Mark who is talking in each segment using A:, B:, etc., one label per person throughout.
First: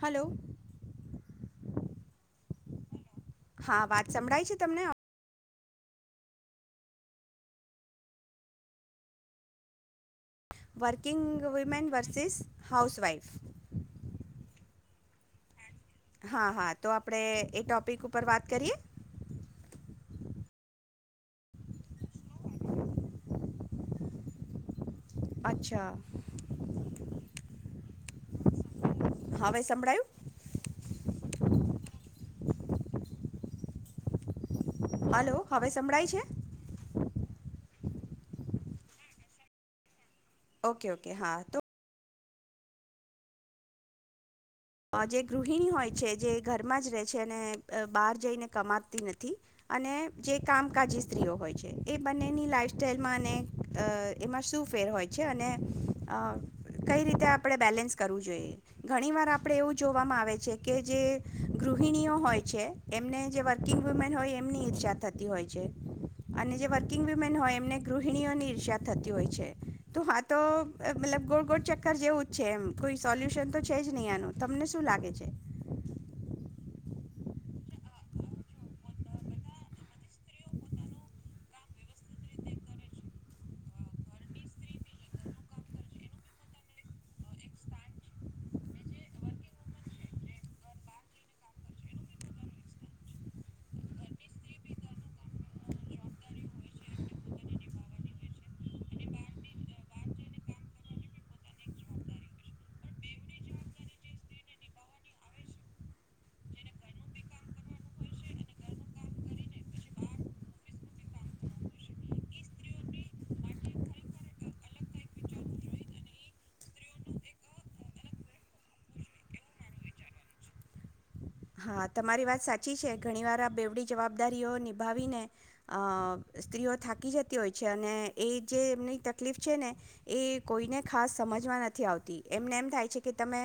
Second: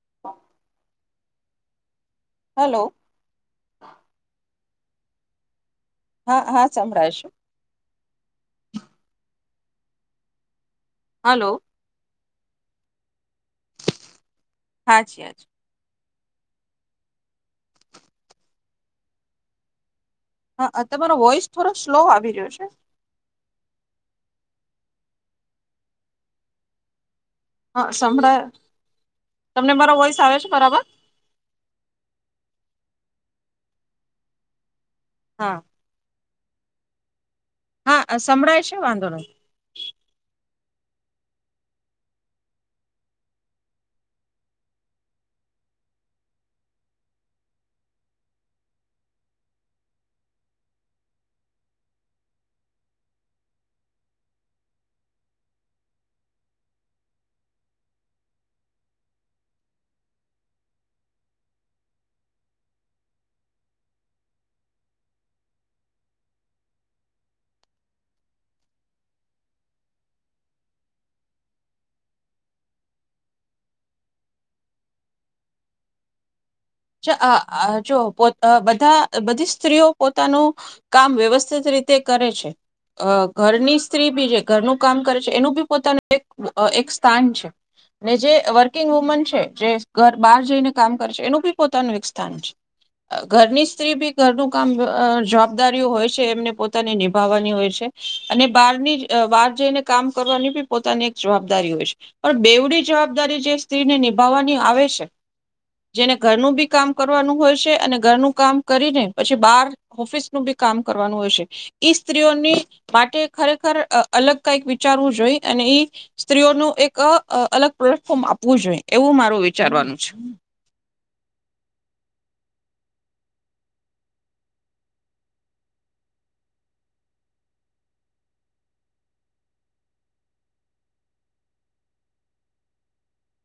A: Hello.
B: Hello.
A: હા વાત સંભળાય છે તમને
B: હા હા સંભળાય છે.
A: Working
B: hello
A: women versus house wife.
B: હા જી હ
A: હા હા તો આપણે એ ટોપિક ઉપર વાત કરીએ.
B: હા તમારો વોઇસ થોડો સ્લો આવી રહ્યો છે.
A: અચ્છા.
B: હા સંભળાય
A: હવે
B: તમને મારો
A: સંભળાયું
B: વોઈસ આવે છે બરાબર.
A: હલો
B: હા
A: હવે સમળાય છે.
B: હા સંભળાય છે વાંધો નહી.
A: ઓકે ઓકે હા તો જે ગૃહિણી હોય છે જે ઘરમાં જ રહે છે અને બહાર જઈને કમાતી નથી અને જે કામકાજી સ્ત્રીઓ હોય છે એ બંનેની લાઈફ સાઈલમાં અને એમાં શું ફેર હોય છે અને કઈ રીતે આપણે બેલેન્સ કરવું જોઈએ ઘણી વાર આપે એવું જોવામાં આવે છે કે જે ગૃહિણીઓ હોય છે એમને જે વર્કિંગ વુમેન હોય એમની ઈર્ષા થતી હોય છે અને જે વર્કિંગ વુમેન હોય એમને ગૃહિણીઓની ઈર્ષા થતી હોય છે તો હા તો મતલબ ગોળ ગોળ ચક્કર જેવું જ છે એમ કોઈ સોલ્યુશન તો છે જ નહીં આનું. તમને શું લાગે છે.
B: ્ જો બધા બધી સ્ત્રીઓ પોતાનું કામ વ્યવસ્થિત રીતે કરે છે ઘરની સ્ત્રી બી જે ઘરનું કામ કરે છે એનું બી પોતાનું સ્થાન છે ને જે વર્કિંગ વુમન છે જે ઘર બહાર જઈને કામ કરે છે એનું બી પોતાનું એક સ્થાન છે ઘરની સ્ત્રી બી ઘરનું કામ જવાબદારીઓ હોય છે એમને પોતાની નિભાવવાની હોય છે અને બહારની બહાર જઈને કામ કરવાની બી પોતાની એક જવાબદારી હોય છે પણ બેવડી જવાબદારી જે સ્ત્રીને નિભાવવાની આવે છે જેને ઘરનું બી કામ કરવાનું હોય છે અને ઘરનું કામ કરીને પછી બહાર ઓફિસનુંું બી કામ કરવાનું હોય છે ઈ સ્ત્રીઓની માટે ખરેખર અલગ કઈક વિચારવું જોઈ અને ઈ સ્ત્રીઓનું એક અલગ પ્લેટફોર્મ આપવું જોઈએ એવું મારું વિચારવાનું છે.
A: હા તમારી વાત સાચી છે ઘણી વાર આ બેવડી જવાબદારીઓ નિભાવીને અ સ્ત્રીઓ થાકી જતી હોય છે અને એ જે એમની તકલીફ છે ને એ કોઈને ખાસ સમજમાં નથી આવતી એમને એમ થાય છે કે તમે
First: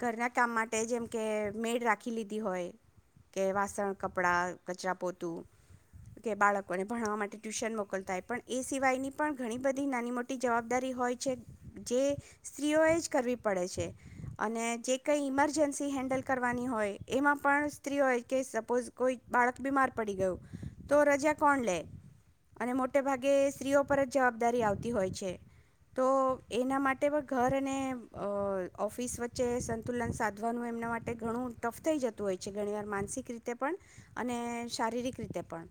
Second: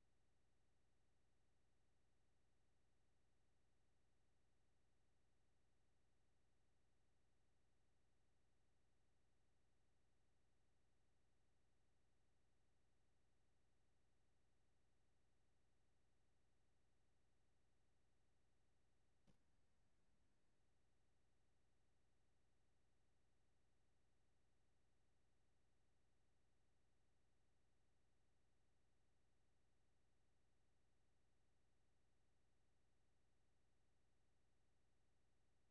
A: ઘરના કામ માટે જેમ કે મેળ રાખ રાખી લીધી હોય કે વાસણ કપડાં કચરા પોતું કે બાળકોને ભણાવવા માટે ટ્યુશન મોકલતા હો પણ એ સિવાયની પણ ઘણી બધી નાની મોટી જવાબદારી હોય છે જે સ્ત્રીઓએ જ કરવી પડે છે અને જે કંઈ ઇમરજન્સી હેન્ડલ કરવાની હોય એમાં પણ સ્ત્રીઓ કે સપોઝ કોઈ બાળક બીમાર પડી ગયું તો રજા કોણ લે અને મોટે ભાગે સ્ત્રીઓ પર જ જવાબદારી આવતી હોય છે તો એના માટે પણ ઘર અને ઓફિસ વચ્ચે સંતુલન સાધવાનું એમના માટે ઘણું ટફ થઈ જતું હોય છે ઘણીવાર માનસિક રીતે પણ અને શારીરિક રીતે પણ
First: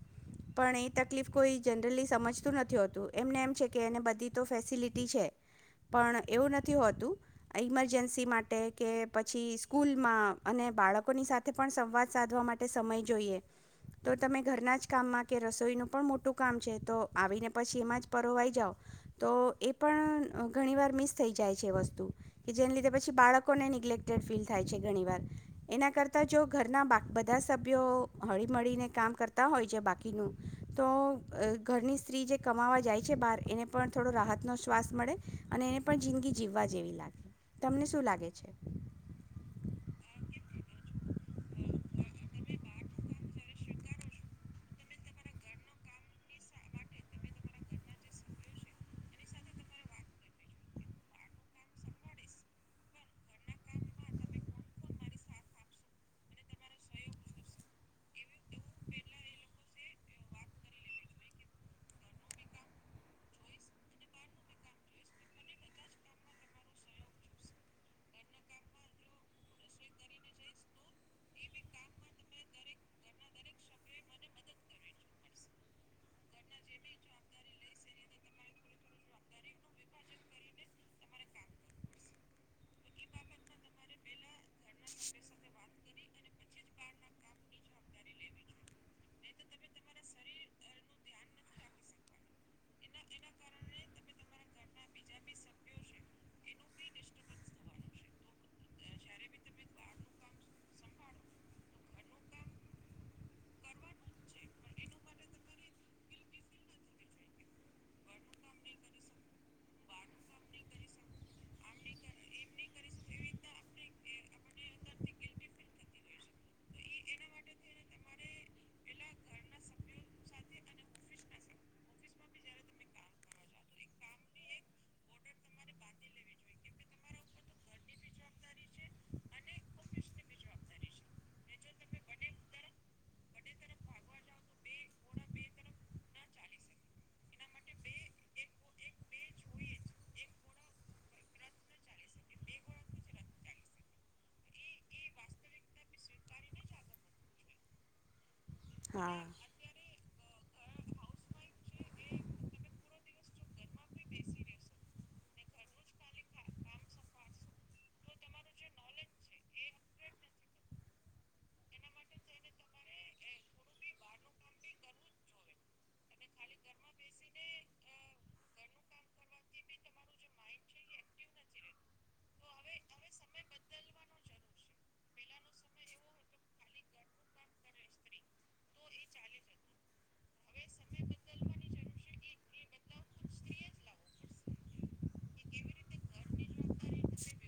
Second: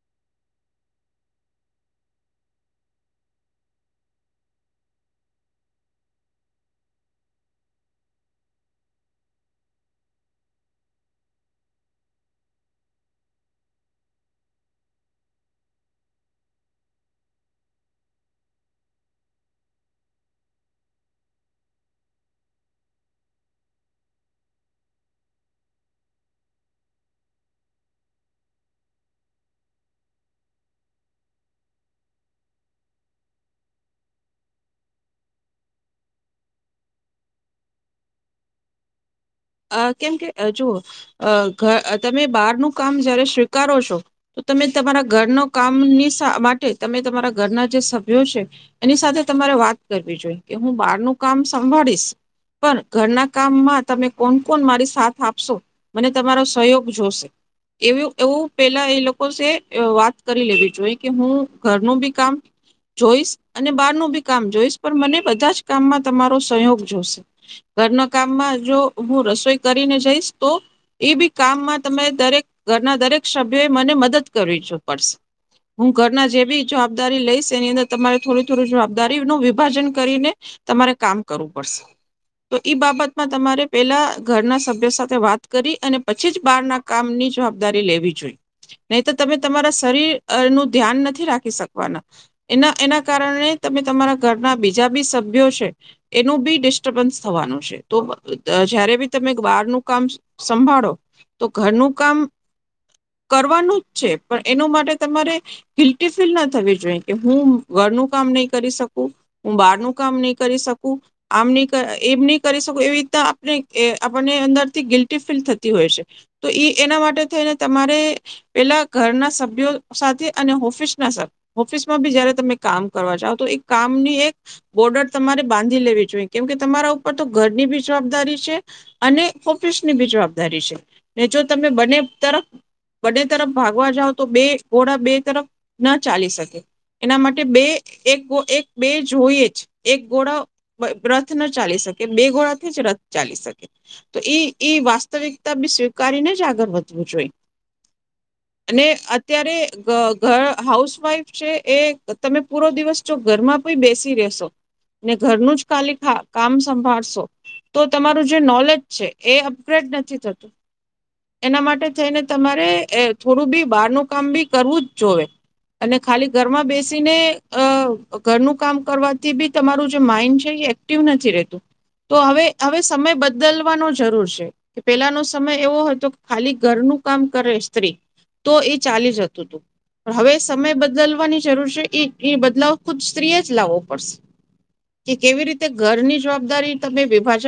A: પણ એ તકલીફ કોઈ જનરલી સમજતું નથી હોતું એમને એમ છે કે એને બધી તો ફેસિલિટી છે પણ એવું નથી હોતું ઇમરજન્સી માટે કે પછી સ્કૂલમાં અને બાળકોની સાથે પણ સંવાદ સાધવા માટે સમય જોઈએ તો તમે ઘરના જ કામમાં કે રસોઈનું પણ મોટું કામ છે તો આવીને પછી એમાં જ પરોવાઈ જાઓ તો એ પણ ઘણી વાર મિસ થઈ જાય છે વસ્તુ કે જેને લીધે પછી બાળકોને નિનેગ્લેક્ટેડ ફીલ થાય છે ઘણી વાર એના કરતાં જો ઘરના બા બધા સભ્યો હળીમળીને કામ કરતા હોય છે બાકીનું તો ઘરની સ્ત્રી જે કમાવા જાય છે બહાર એને પણ થોડો રાહતનો શ્વાસ મળે અને એને પણ જિંદગી જીવવા જેવી લાગે તમને શું લાગે છે.
B: અ કેમ કે જોુ તમે બહારનું કામ જયારે સ્વીકારો છો તો તમે તમારા ઘરના કામની માટે તમે તમારા ઘરના જે સભ્યો છે એની સાથે તમારે વાત કરવી જોઈ કે હું બહારનું કામ સંભાળીશ પણ ઘરના કામમાં તમે કોણ કોણ મારી સાથ આપશો મને તમારો સહયોગ જોશે એવું એવું પેલા એ લોકો વાત કરી લેવી જોઈ કે હું ઘરનું બી કામ જોઈશ અને બારનું બી કામ જોઈશ પણ મને બધા જ કામમાં તમારો સહયોગ જોશે ઘરના કામમાં જો હું રસોઈ કરીને જઈશ તો એ બી કામમાં તરે દરેક ઘરના દરેક સભ્યોએ મને મદદ કરવી જો પડશે હું ઘરના જે બી જવાબદારી લઈશ એની અંદર તમારે થોડી થોડી જવાબદારી નું વિભાજન કરીને તમારે કામ કરવું પડશે તો ઈ બાબતમાં તમારે પેલા ઘરના સભ્ય સાથે વાત કરી અને પછી જ બહાર ના કામની જવાબદારી લેવી જોઈ નહી તો તમે તમારા શરીર નું ધ્યાન નથી રાખી શકવાના એના એના કારણે તમે તમારા ઘરના બીજા બી સભ્યો છે એનું બી ડિસ્ટર્બન્સ થવાનું છે તો જયારે બી તમે બહારનું કામ સંભાળો તો ઘરનું કામ કરવાનું જ છે પણ એનું માટે તમારે ફલ્ટફીલ ના થવી જોઈએ કે હું ઘરનું કામ નહી કરી શકું હું બહારનું કામ નહી કરી શકું આમ નહી એમ નહી કરી શકું એવી રીના આપણને અંદરથી ગિલ્ટી ફીલ થતી હોય છે તો એ એના માટે થઈને તમારે પેલા ઘરના સભ્યો સાથે અને ઓફિસ ના ઓફિસમાં બી જયારે તમે કામ કરવા જાાવ તો એ કામની એક બોર્ડર તમારે બાંધી લેવી જોઈએ કેમ કે તમારા ઉપર તો ઘરની બી જવાબદારી અને ફફિસની બી જવાબદારી છે ને જો તમે બંને તરફ બને તરફ ભાગવા જાવ તો બે ગોળા બે તરફ ના ચાલી શકે એના માટે બે એક એક બે જોઈએ જ એક ગોળ રથ ન ચાલી શકે બે ગોળાથી જ રથ ચાલી શકે તો એ એ વાસ્તવિકતા બી સ્વીકારીને જ આગળ વધવું જોઈ અને
A: હા
B: અત્યારે. ઘ હાઉસવાઈફ છે એ તમે પૂરો દિવસ જો ઘરમાં પણ બેસી રસો ને ઘરનું જ ખાલી કામ સંભાળશો. તો તમારું જે નોલેજ છે એ અપગ્રેડ નથી થતું એના માટે થઈને તમારે થોડું બી બહારનું કામ બી કરવું જ જોએ અને ખાલી ઘરમાં બેસીને ઘરનું કામ કરવાથી બી તમારું જે માઈન્ડ છે એ એક્ટિવ નથી રહેતું તો હવે હવે સમય બદલવાનો જરૂર છે કે પેલાનો સમય એવો હતો કે ખાલી ઘરનું કામ કરે સ્ત્રી તો એ ચાલી જતું હતું પણ હવે સમય બદલવાની જરૂર છે એ એ બદલાવ ખુદ સ્ત્રીએ જ લાવવો પડશે. કે કેવી રીતે ઘરની જવાબદારી તમે વભા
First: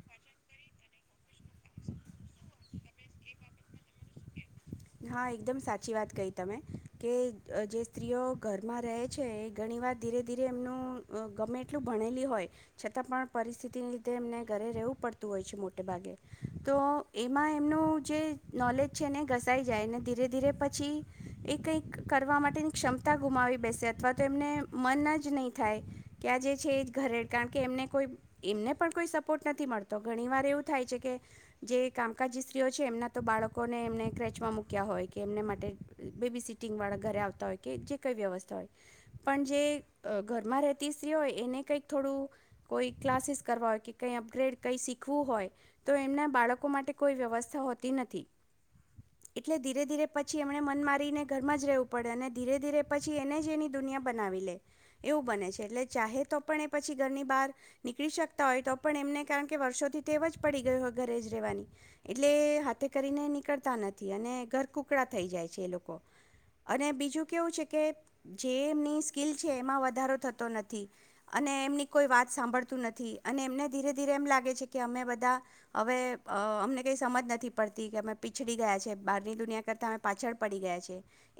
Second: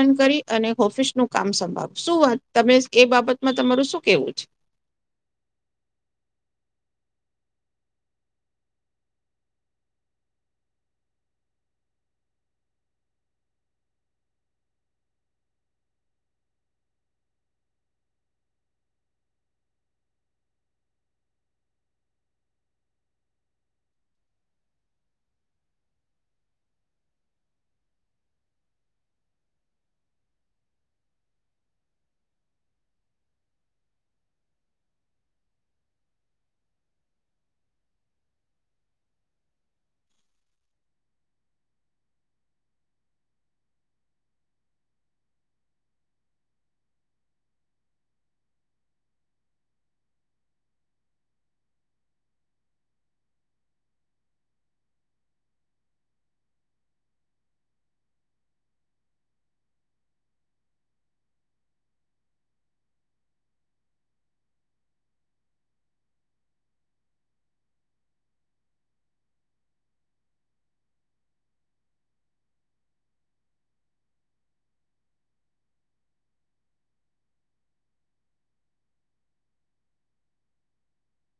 B: અને ઓફિસ નું કામ સંભળ શુંત તમે એ બાબતમાં તમારું શું કેવું છે.
A: હા એકદમ સાચી વાત કહી તમે કે જે સ્ત્રીઓ ઘરમાં રહે છે એ ઘણી વાર ધીરે ધીરે એમનું ગમે એટલું ભણેલી હોય છતાં પણ પરિસ્થિતિને લીધે એમને ઘરે રહેવું પડતું હોય છે મોટે ભાગે તો એમાં એમનું જે નોલેજ છે ને ઘ ાય ધીરે ધીરે પછી એ કંઈક કરવા માટેની ક્ષમતા ગુમાવી બેસે અથવા તો એમને મન જ નહી થાય કે આ જે છે એ ઘરે કારણ કે એમને કોઈ એમને પણ કોઈ સપોર્ટ નથી મળતો ઘણી વાર એવું થાય છે કે જે કામકાજજી સ્ત્રીઓ છે એમના તો બાળકોને એમને કચ ચ મક્યા હોય કે એમને માટે બેબી સિટિંગ વાળા ઘરે આવતા હોય કે જે કઈ વ્યવસ્થા હોય પણ જે ઘરમાં રહેતી સ્ત્રી હોય એને કઈક થોડું કોઈ ક્લાસીસ કરવા હોય કે કઈ અપગ્રેડ કઈ શીખવું હોય તો એમના બાળકો માટે કોઈ વ્યવસ્થા હોતી નથી. એટલે ધીરે ધીરે પછી એમને મન મારીને ઘરમાં જ રહેવું પડે અને ધીરે ધીરે પછી એને જ એની દુનિયા બનાવી લે એવું બને છે એટલે ચાહે તો પણ એ પછી ઘરની બહાર નીકળી શકતા હોય તો પણ એમને કારણ કે વર્ષોથી તેવ જ પડી ગય હોય ઘરે જ રહેવાની એટલે એ હાથે કરીને નીકળતા નથી. અને ઘરકુકડા થઈ જાય છે એ લોકો અને બીજું કેવું છે કે જે એમની સ્કીિલ છે એમાં વધારો થતો નથી અને એમની કોઈ વાત સાંભળતું નથી અને એમને ધીરે ધીરે એમ લાગે છે કે અમે બધા હવે અમને કંઈ સમજ નથી પડતી કે અમે પીછડી ગયા છે બની દુનિયા કરતા પાછળ પડી ગયા છે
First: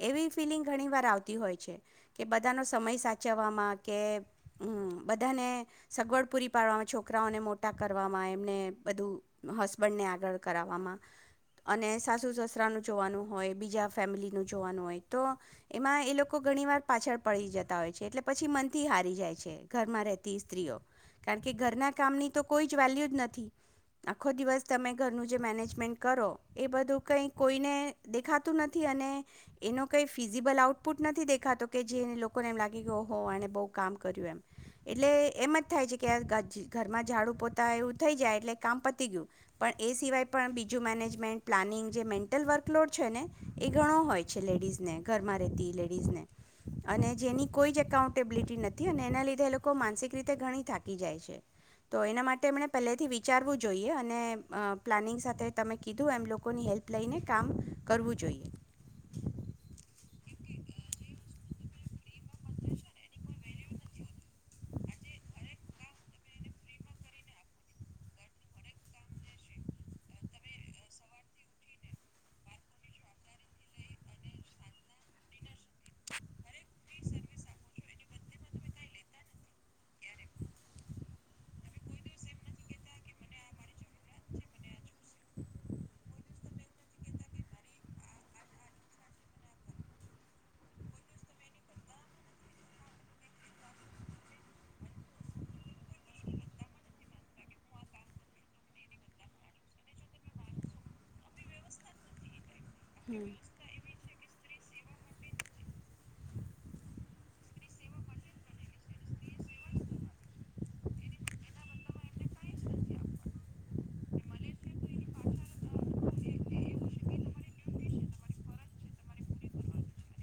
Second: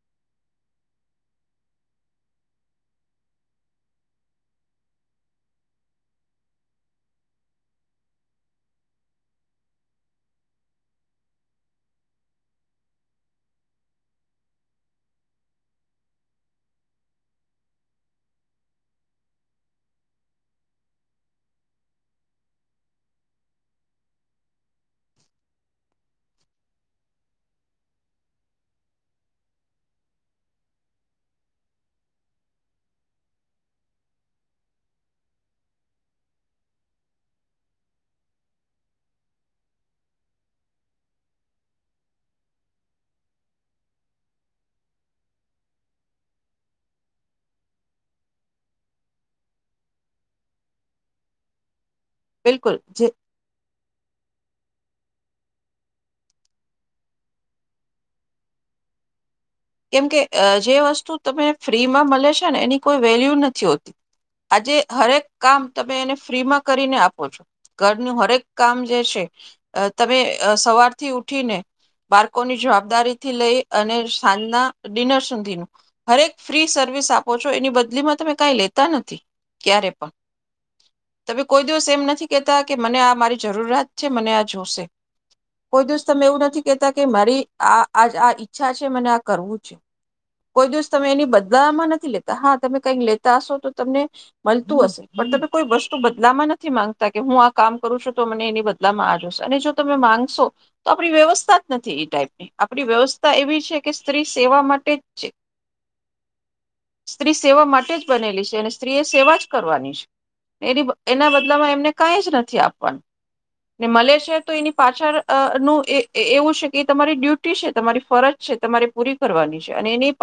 A: એવી ફિલિંગ ઘણી વાર આવતી હોય છે કે બધાનો સમય સાચવવામાં કે બધાને સગવડ પૂરી પાડવામાં છોકરાઓને મોટા કરવામાં એમને બધું હસબન્ડને આગળ કરવામાં- સાસુ સસરાનુંું જોવાનું હોય બીજા ફેમિલીનું જોવાનું હોય તો એમાં એ લોકો ઘણી વાર પાછળ પડી જતા હોય છે એટલે પછી મનથી હારી જાય છે ઘરમાં રહેતી સ્ત્રીઓ કારણ કે ઘરના કામની તો કોઈ જ વેલ્યુ જ નથી આખો દિવસ તમે ઘરનું જે મેનેજમેન્ટ કરો એ બધું. કંઈ કોઈને દેખાતું નથી અને એનો કંઈ ફિઝિબલ આઉટપુટ નથી દેખાતો કે જે લોકોને એમ લાગે કે ઓહ આ બહુ કામ કર્યું એમ એટલે એમ જ થાય છે કે ઘરમાં ઝાડુ પોતા એવું થઈ જાય એટલે કામ પતી ગયું પણ એ સિવાય પણ બીજું મેનેજમેન્ટ પ્લાનિંગ. જે મેન્ટલ વર્કલોડ છે ને એ ઘણો હોય છે લેડીઝને ઘરમાં રહેતી લેડીઝને અને જેની કોઈ જ એકાઉન્ટેબિલિટી નથી અને એના લીધે એ લોકો માનસિક રીતે ઘણી થાકી જાય છે.. તો એના માટે એમણે
B: બિલકુલ
A: પહેલેથી
B: જે
A: વિચારવું જોઈએ અને પ્લાનિંગ્ સાથે તમે કીધું એમ લોકોની હેલ્પ લઈને કામ કરવું જોઈએ.
B: કેમ કે જે વસ્તુ તને ફ્રીમાં મળે છે ને એની કોઈ વેલ્યુ નથી હોતી આજે હરેક કામ તમે એને ફ્રીમાં કરીને આપો છો ઘરનું હરેક કામ જે છે તમે સવારથી ઉઠીને બાળકોની જવાબદારી થી લઈ અને. થાદના ડિનર સુધીનું હરેક ફ્રી સર્વિસ આપો છો એની બધ. બદલીમાં તમે કઈ લેતા નથી ક્યારે પણ તમે કોઈ દિવસ એમ નથી કેતા કે મને આ મારી જરૂરિયાત છે મને આ જોશે કોઈ દિવસ તમે એવું નથી કેતા કે મારી આ આ ઈચ્છા છે મને. કરવું છે કોઈ દિવસ તમે એની બદલામાં નથી લેતા હા તમે કઈક લેતા હશો તો તમને મળતું હશે પણ તમે કોઈ વસ્તુ બદલામાં નથી માંગતા કે હું આ કામ કરું છું તો મને એની બદલામાં આજશ અને જો તમે માંગશો તો આપણી વ્યવસ્થા જ નથી એ ટાઈપ ની. આપડી વ્યવસ્થા
A: હમ
B: એવી છે. સેવા માટે છે સ્ત્રી સેવા માટે જ બનેલી છે અને સ્ત્રી એ સેવા જ કરવાની છે એની એના બદલામાં એમને કાંઈ જ નથી આપવાનું ને મળે છે તો એની પાછળ નું એવું છે કે તમારી ડ્યુટી છે તમારી ફરજ. તમારે પૂરી કરવાની છે અને એની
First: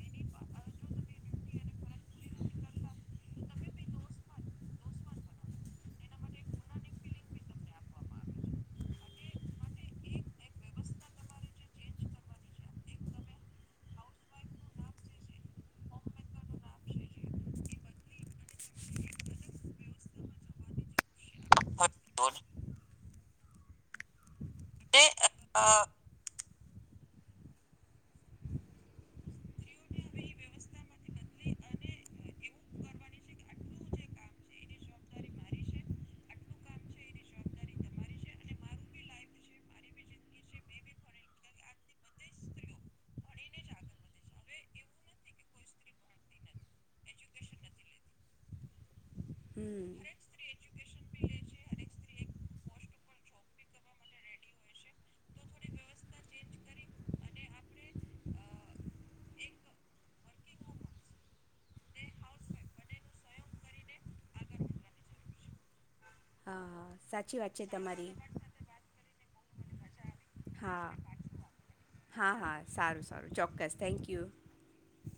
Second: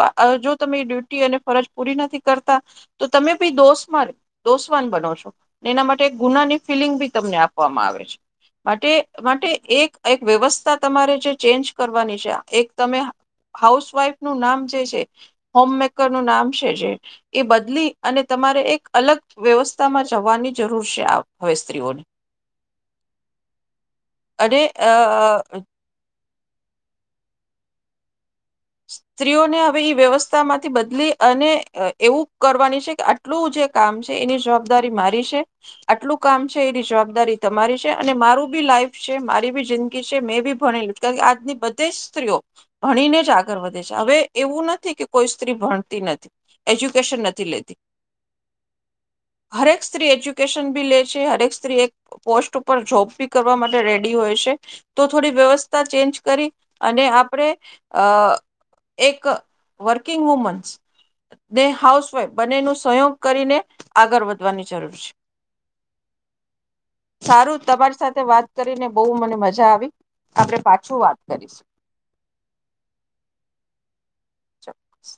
B: જો તમે ડ્યુટી અને ફરજ પૂરી નથી કરતા તો તમે બી દોષમાં દોસ્વાન બનો છો એના માટે ગુનાની ફિલિંગ બી તમને આપવામાં આવે છે માટે માટે એક એક વ્યવસ્થા તમારે જે ચેન્જ કરવાની છે એક. તમે હાઉસવાઈફ નું નામ જે છે હોમ મેકર નું નામ છે જે એ બદલી અને તમારે એક અલગ વ્યવસ્થામાં જવાની જરૂર છે હવે સ્ત્રીઓને અને. અ. સ્ત્રીઓને હવે વ્યવસ્થા માંથી બદલી અને એવું કરવાની છે કે આટલું જે કામ છે એની જવાબદારી મારી છે આટલું કામ છે એની જવાબદારી તમારી છે અને મારું બી લાઈફ છે મારી બી જિંદગી છે મેં બી ભણીલું કારણ કે આજની બધે સ્ત્રીઓ ભણીને જ આ. કરવા દે છે હવે એવું નથી કે કોઈ સ્ત્રી ભણતી નથી એજ્યુકેશન નથી લેતી. હરેક
A: હમ.
B: સ્ત્રી એજ્યુકેશન. ી લે છે હક સ્ત્રી એક પોસ્ટ ઉપર જોબ બી કરવા માટે રેડી હોય છે તો થોડી વ્યવસ્થા ચેન્જ કરી અને આપણે અ. એક વર્કિંગ વુમન્સ ને હાઉસવાઇફ બનેનો સહયોગ કરીને આગળ વધવાની જરૂર છે.
A: હા હા સાચી વાત
B: સારું
A: છે
B: તમારી સાથે વાત કરીને. બહુ મને મજા આવી. આપણે
A: હા
B: પાછું વાત કરીશું.
A: હા હા સારું સારું ચોક્કસ. Thank you.
B: ચોક્કસ.